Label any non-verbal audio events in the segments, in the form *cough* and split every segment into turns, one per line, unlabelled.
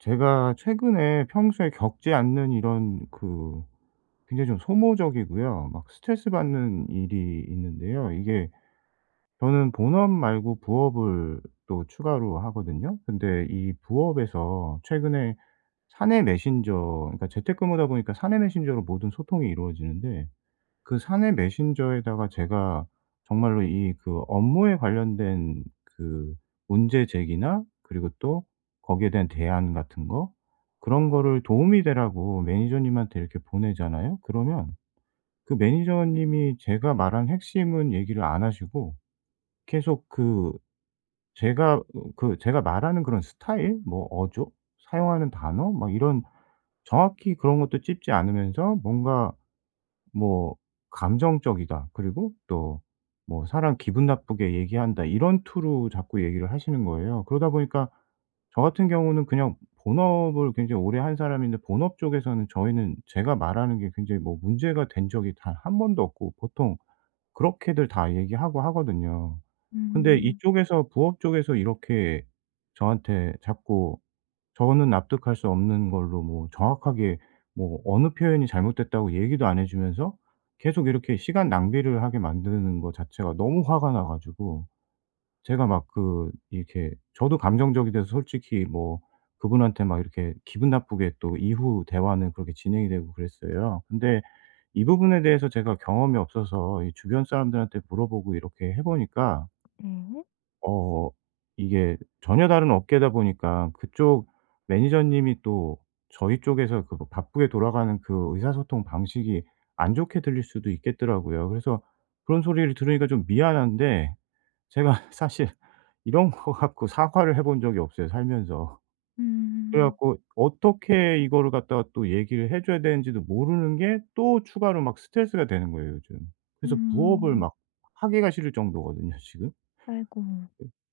제가 최근에 평소에 겪지 않는 이런 그 굉장히 좀 소모적이고요. 막 스트레스 받는 일이 있는데요. 이게 저는 본업 말고 부업을 또 추가로 하거든요. 근데 이 부업에서 최근에 사내 메신저, 그러니까 재택근무다 보니까 사내 메신저로 모든 소통이 이루어지는데, 그 사내 메신저에다가 제가 정말로 이 그 업무에 관련된 그 문제 제기나, 그리고 또 거기에 대한 대안 같은 거, 그런 거를 도움이 되라고 매니저님한테 이렇게 보내잖아요. 그러면 그 매니저님이 제가 말한 핵심은 얘기를 안 하시고 계속 그 제가 그 제가 말하는 그런 스타일, 뭐 어조, 사용하는 단어, 막 이런, 정확히 그런 것도 찝지 않으면서 뭔가 뭐 감정적이다, 그리고 또 뭐 사람 기분 나쁘게 얘기한다, 이런 투로 자꾸 얘기를 하시는 거예요. 그러다 보니까 저 같은 경우는 그냥 본업을 굉장히 오래 한 사람인데, 본업 쪽에서는 저희는 제가 말하는 게 굉장히 뭐 문제가 된 적이 단 한 번도 없고, 보통 그렇게들 다 얘기하고 하거든요. 근데
음.
이쪽에서, 부업 쪽에서 이렇게 저한테 자꾸, 저는 납득할 수 없는 걸로, 뭐 정확하게 뭐 어느 표현이 잘못됐다고 얘기도 안 해 주면서 계속 이렇게 시간 낭비를 하게 만드는 거 자체가 너무 화가 나 가지고, 제가 막 그 이렇게 저도 감정적이 돼서 솔직히 뭐 그분한테 막 이렇게 기분 나쁘게, 또 이후 대화는 그렇게 진행이 되고 그랬어요. 근데 이 부분에 대해서 제가 경험이 없어서 이 주변 사람들한테 물어보고 이렇게 해 보니까
네.
어 이게 전혀 다른 업계다 보니까 그쪽 매니저님이 또 저희 쪽에서 그 뭐 바쁘게 돌아가는 그 의사소통 방식이 안 좋게 들릴 수도 있겠더라고요. 그래서 그런 소리를 들으니까 좀 미안한데, 제가 *laughs* 사실 이런 거 갖고 사과를 해본 적이 없어요 살면서. 그래
음.
갖고 어떻게 이거를 갖다가 또 얘기를 해 줘야 되는지도 모르는 게 또 추가로 막 스트레스가 되는 거예요 요즘. 그래서 부업을
음.
막 하기가 싫을 정도거든요 *laughs* 지금.
아이고.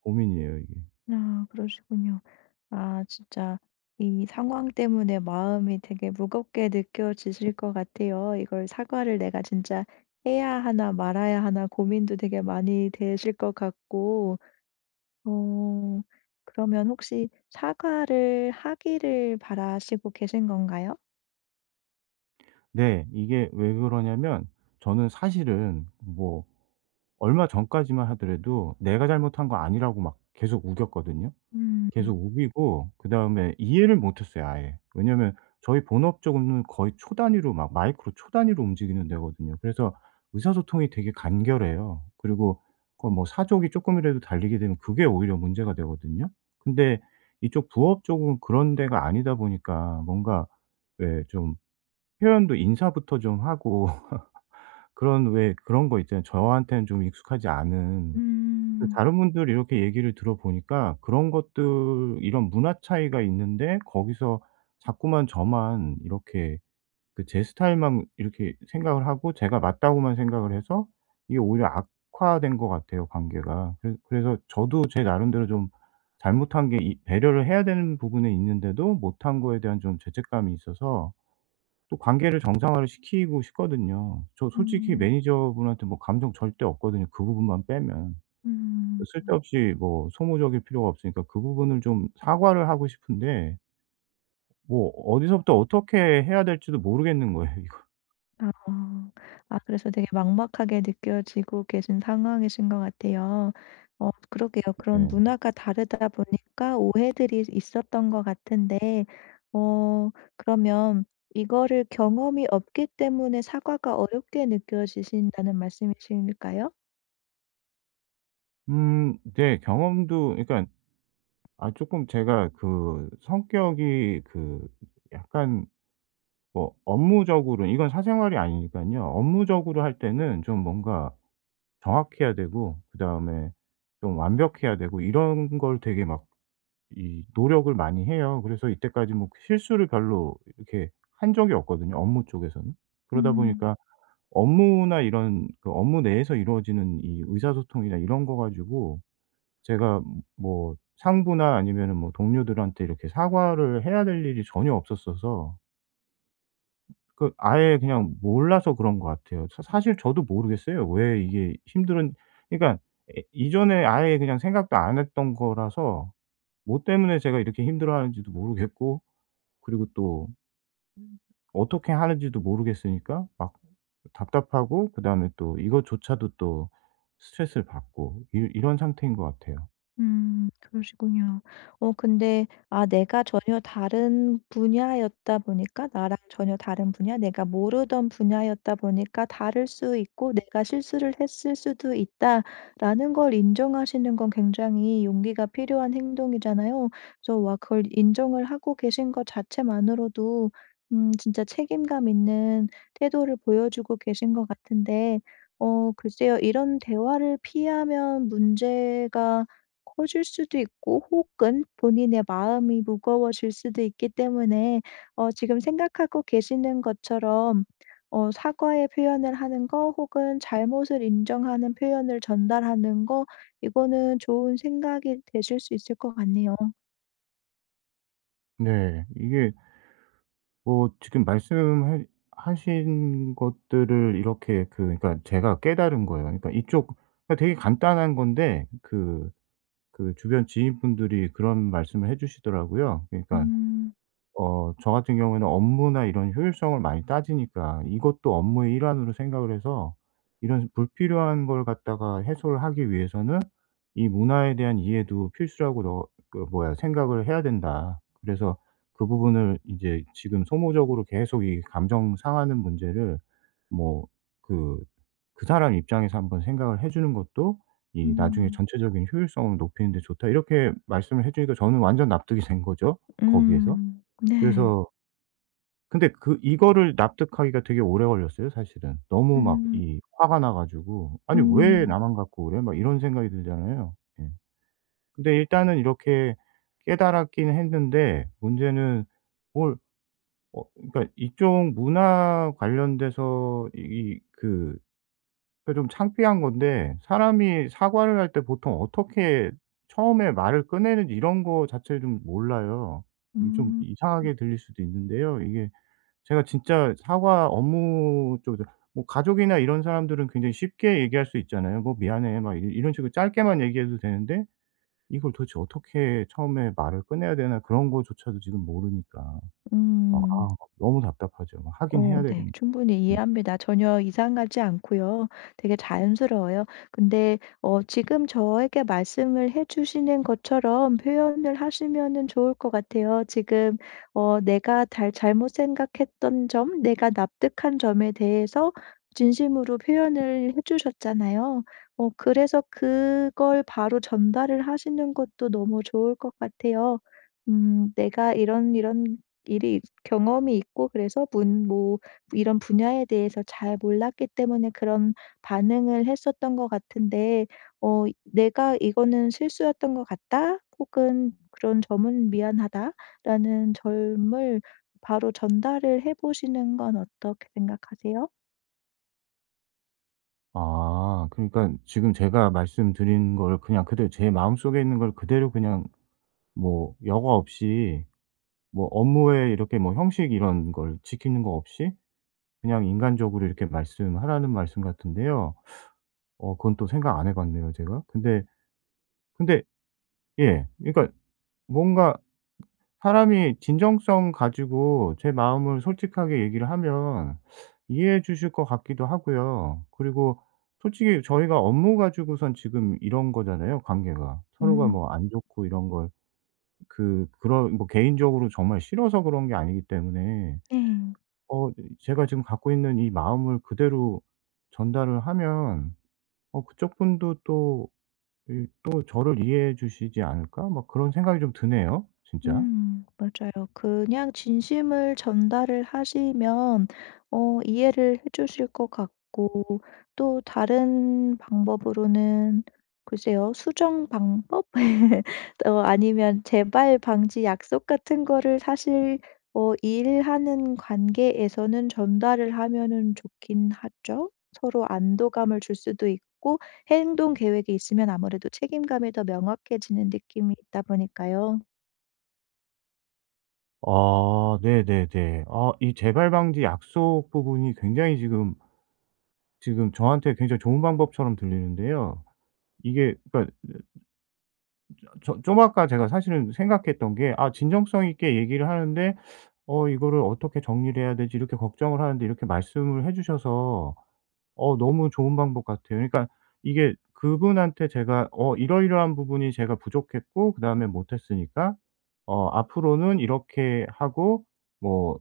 고민이에요 이게.
아, 그러시군요. 아, 진짜 이 상황 때문에 마음이 되게 무겁게 느껴지실 것 같아요. 이걸 사과를 내가 진짜 해야 하나 말아야 하나 고민도 되게 많이 되실 것 같고, 어, 그러면 혹시 사과를 하기를 바라시고 계신 건가요?
네. 이게 왜 그러냐면, 저는 사실은 뭐 얼마 전까지만 하더라도 내가 잘못한 거 아니라고 막 계속 우겼거든요.
음.
계속 우기고 그다음에 이해를 못 했어요 아예. 왜냐면 저희 본업 쪽은 거의 초 단위로, 막 마이크로 초 단위로 움직이는 데거든요. 그래서 의사소통이 되게 간결해요. 그리고 그 뭐 사족이 쪼끔이라도 달리게 되면 그게 오히려 문제가 되거든요. 근데 이쪽 부업 쪽은 그런 데가 아니다 보니까, 뭔가 왜 좀 표현도 인사부터 좀 하고, *laughs* 그런 왜 그런 거 있잖아요. 저한테는 좀 익숙하지 않은. 근데
음.
다른 분들 이렇게 얘기를 들어보니까 그런 것들, 이런 문화 차이가 있는데 거기서 자꾸만 저만 이렇게 그 제 스타일만 이렇게 생각을 하고 제가 맞다고만 생각을 해서 이게 오히려 악화된 것 같아요, 관계가. 그래 그래서 저도 제 나름대로 좀 잘못한 게, 이 배려를 해야 되는 부분에 있는데도 못한 거에 대한 좀 죄책감이 있어서 또 관계를 정상화를 시키고 싶거든요. 저 솔직히
음.
매니저분한테 뭐 감정 절대 없거든요, 그 부분만 빼면.
음.
쓸데없이 뭐 소모적일 필요가 없으니까 그 부분을 좀 사과를 하고 싶은데 뭐 어디서부터 어떻게 해야 될지도 모르겠는 거예요 *laughs* 이거.
아. 아, 그래서 되게 막막하게 느껴지고 계신 상황이신 것 같아요. 어, 그러게요. 그런
예.
문화가 다르다 보니까 오해들이 있었던 것 같은데, 어, 그러면 이거를 경험이 없기 때문에 사과가 어렵게 느껴지신다는 말씀이실까요?
음. 네. 경험도, 그러니까 아, 쪼끔 제가 그 성격이 그 약간 뭐 업무적으로, 이건 사생활이 아니니깐요. 업무적으로 할 때는 좀 뭔가 정확해야 되고, 그다음에 좀 완벽해야 되고, 이런 걸 되게 막 이 노력을 많이 해요. 그래서 이때까지 뭐 그 실수를 별로 이렇게 한 적이 없거든요, 업무 쪽에서는. 그러다
음.
보니까 업무나 이런 그 업무 내에서 이루어지는 이 의사소통이나 이런 거 가지고 제가 뭐 상부나 아니면은 뭐 동료들한테 이렇게 사과를 해야 될 일이 전혀 없었어서 그 아예 그냥 몰라서 그런 것 같아요. 사 사실 저도 모르겠어요. 왜 이게 힘들은, 그러니까 이전에 아예 그냥 생각도 안 했던 거라서 뭐 때문에 제가 이렇게 힘들어하는지도 모르겠고, 그리고 또 어떻게 하는지도 모르겠으니까 막 답답하고, 그다음에 또 이것조차도 또 스트레스를 받고, 이 이런 상태인 것 같아요.
음, 그러시군요. 어, 근데 아, 내가 전혀 다른 분야였다 보니까, 나랑 전혀 다른 분야, 내가 모르던 분야였다 보니까 다를 수 있고 '내가 실수를 했을 수도 있다.'라는 걸 인정하시는 건 굉장히 용기가 필요한 행동이잖아요. 그래서 와, 그걸 인정을 하고 계신 것 자체만으로도 음, 진짜 책임감 있는 태도를 보여주고 계신 것 같은데, 어, 글쎄요. 이런 대화를 피하면 문제가 커질 수도 있고 혹은 본인의 마음이 무거워질 수도 있기 때문에, 어, 지금 생각하고 계시는 것처럼, 어, 사과의 표현을 하는 거, 혹은 잘못을 인정하는 표현을 전달하는 거, 이거는 좋은 생각이 되실 수 있을 것 같네요.
네. 이게 뭐 지금 말씀 하신 것들을 이렇게 그 그러니까 제가 깨달은 거예요. 그러니까 이쪽, 그러니까 되게 간단한 건데, 그 주변 지인분들이 그런 말씀을 해 주시더라고요. 그러니까
음.
저 같은 경우에는 업무나 이런 효율성을 많이 따지니까 이것도 업무의 일환으로 생각을 해서, 이런 불필요한 걸 갖다가 해소를 하기 위해서는 이 문화에 대한 이해도 필수라고, 너 그 뭐야, 생각을 해야 된다. 그래서 그 부분을 이제 지금 소모적으로 계속 이 감정 상하는 문제를, 뭐 그 사람 입장에서 한번 생각을 해 주는 것도 이 나중에
음.
전체적인 효율성을 높이는 데 좋다, 이렇게 말씀을 해 주니까 저는 완전 납득이 된 거죠, 거기에서.
음. 네.
그래서 근데 그 이거를 납득하기가 되게 오래 걸렸어요 사실은. 너무 막
음.
이 화가 나 가지고 '아니, 왜
음.
나만 갖고 그래?' 막 이런 생각이 들잖아요. 예. 근데 일단은 이렇게 깨달았긴 했는데, 문제는 뭘, 그러니까 이쪽 문화 관련돼서 이 그 그러니까 좀 창피한 건데, 사람이 사과를 할 때 보통 어떻게 처음에 말을 꺼내는지 이런 거 자체를 좀 몰라요. 이게 좀
음. 음.
이상하게 들릴 수도 있는데요. 이게 제가 진짜 사과, 업무 쪽에서 뭐 가족이나 이런 사람들은 굉장히 쉽게 얘기할 수 있잖아요. "뭐 미안해." 막 이 이런 식으로 짧게만 얘기해도 되는데, 이걸 도대체 어떻게 처음에 말을 꺼내야 되나, 그런 거조차도 지금 모르니까. 아
음.
아 너무 답답하죠. 하긴
어,
해야
네.
되겠네.
충분히 이해합니다. 전혀 이상하지 않고요. 되게 자연스러워요. 근데 어, 지금 저에게 말씀을 해 주시는 것처럼 표현을 하시면은 좋을 것 같아요. 지금, 어, 내가 달 잘못 생각했던 점, 내가 납득한 점에 대해서 진심으로 표현을 해 주셨잖아요. 어, 그래서 그걸 바로 전달을 하시는 것도 너무 좋을 것 같아요. 음, "내가 이런 일이 경험이 있고, 그래서 문 뭐 이런 분야에 대해서 잘 몰랐기 때문에 그런 반응을 했었던 것 같은데, 어, '내가 이거는 실수였던 것 같다.' 혹은 '그런 점은 미안하다.'라는 점을 바로 전달을 해 보시는 건 어떻게 생각하세요?
아, 그러니까 지금 제가 말씀드린 걸 그냥 그대로, 제 마음속에 있는 걸 그대로, 그냥 뭐 여과 없이, 뭐 업무에 이렇게 뭐 형식 이런 걸 지키는 거 없이 그냥 인간적으로 이렇게 말씀하라는 말씀 같은데요. 그건 또 생각 안 해 봤네요 제가. 근데 예, 그러니까 뭔가 사람이 진정성 가지고 제 마음을 솔직하게 얘기를 하면 이해해 주실 것 같기도 하고요. 그리고 솔직히 저희가 업무 가지고선 지금 이런 거잖아요, 관계가. 서로가
음,
뭐 안 좋고 이런 걸 그 그런 뭐 개인적으로 정말 싫어서 그런 게 아니기 때문에,
네.
어 제가 지금 갖고 있는 이 마음을 그대로 전달을 하면 그쪽 분도 또 이 '또 저를 이해해 주시지 않을까?' 막 그런 생각이 좀 드네요 진짜.
음, 맞아요. 그냥 진심을 전달을 하시면, 어, 이해를 해 주실 것 같고, 또 다른 방법으로는 글쎄요. 수정 방법? *laughs* 어, 아니면 재발 방지 약속 같은 거를 사실, 어, 일하는 관계에서는 전달을 하면은 좋긴 하죠. 서로 안도감을 줄 수도 있고, 행동 계획이 있으면 아무래도 책임감이 더 명확해지는 느낌이 있다 보니까요.
아 네네네. 아, 이 재발 방지 약속 부분이 굉장히 지금, 저한테 굉장히 좋은 방법처럼 들리는데요. 이게 그러니까 저 좀 아까 제가 사실은 생각했던 게 '아 진정성 있게 얘기를 하는데 이거를 어떻게 정리를 해야 되지?' 이렇게 걱정을 하는데, 이렇게 말씀을 해 주셔서 너무 좋은 방법 같아요. 그러니까 이게 그분한테 제가 이러이러한 부분이 제가 부족했고 그다음에 못 했으니까 앞으로는 이렇게 하고 뭐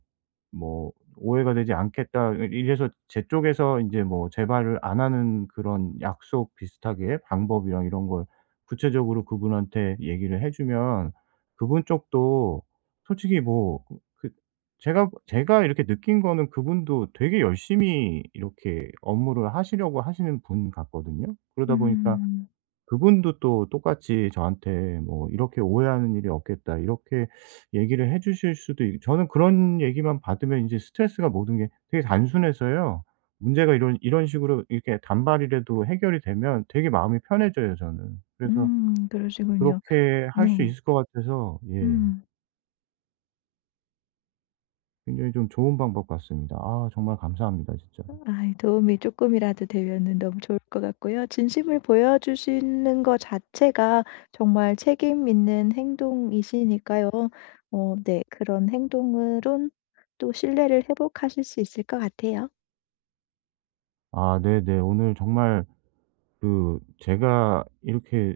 뭐 오해가 되지 않겠다. 이래서 제 쪽에서 이제 뭐 재발을 안 하는 그런 약속 비슷하게 방법이랑 이런 걸 구체적으로 그분한테 얘기를 해 주면 그분 쪽도 솔직히 뭐그 제가 이렇게 느낀 거는 그분도 되게 열심히 이렇게 업무를 하시려고 하시는 분 같거든요. 그러다 보니까
음.
그분도 또 똑같이 저한테 뭐 "이렇게 오해하는 일이 없겠다." 이렇게 얘기를 해 주실 수도 있, 저는 그런 얘기만 받으면 인제 스트레스가, 모든 게 되게 단순해서요. 문제가 이런 이런 식으로 이렇게 단발이라도 해결이 되면 되게 마음이 편해져요 저는. 그래서
음, 그러시군요.
그렇게 할 수
네.
있을 것 같아서, 예,
음.
굉장히 좀 좋은 방법 같습니다. 아 정말 감사합니다 진짜로.
아, 도움이 조금이라도 되면은 너무 좋을 것 같고요. 진심을 보여주시는 것 자체가 정말 책임 있는 행동이시니까요. 어, 네. 그런 행동으론 또 신뢰를 회복하실 수 있을 것 같아요.
아 네네. 오늘 정말 그 제가 이렇게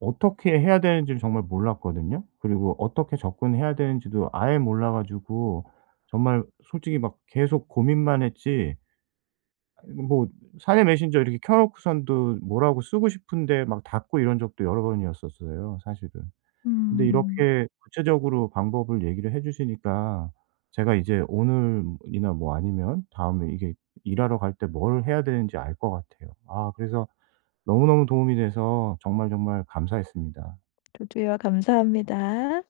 어떻게 해야 되는지를 정말 몰랐거든요. 그리고 어떻게 접근해야 되는지도 아예 몰라 가지고 정말 솔직히 막 계속 고민만 했지, 뭐 사내 메신저 이렇게 켜 놓고선도 뭐라고 쓰고 싶은데 막 닫고 이런 적도 여러 번이었었어요 사실은. 근데
음.
이렇게 구체적으로 방법을 얘기를 해 주시니까 제가 이제 오늘이나 뭐 아니면 다음에 이게 일하러 갈 때 뭘 해야 되는지 알 것 같아요. 아 그래서 너무너무 도움이 돼서 정말 정말 감사했습니다.
저도요. 감사합니다.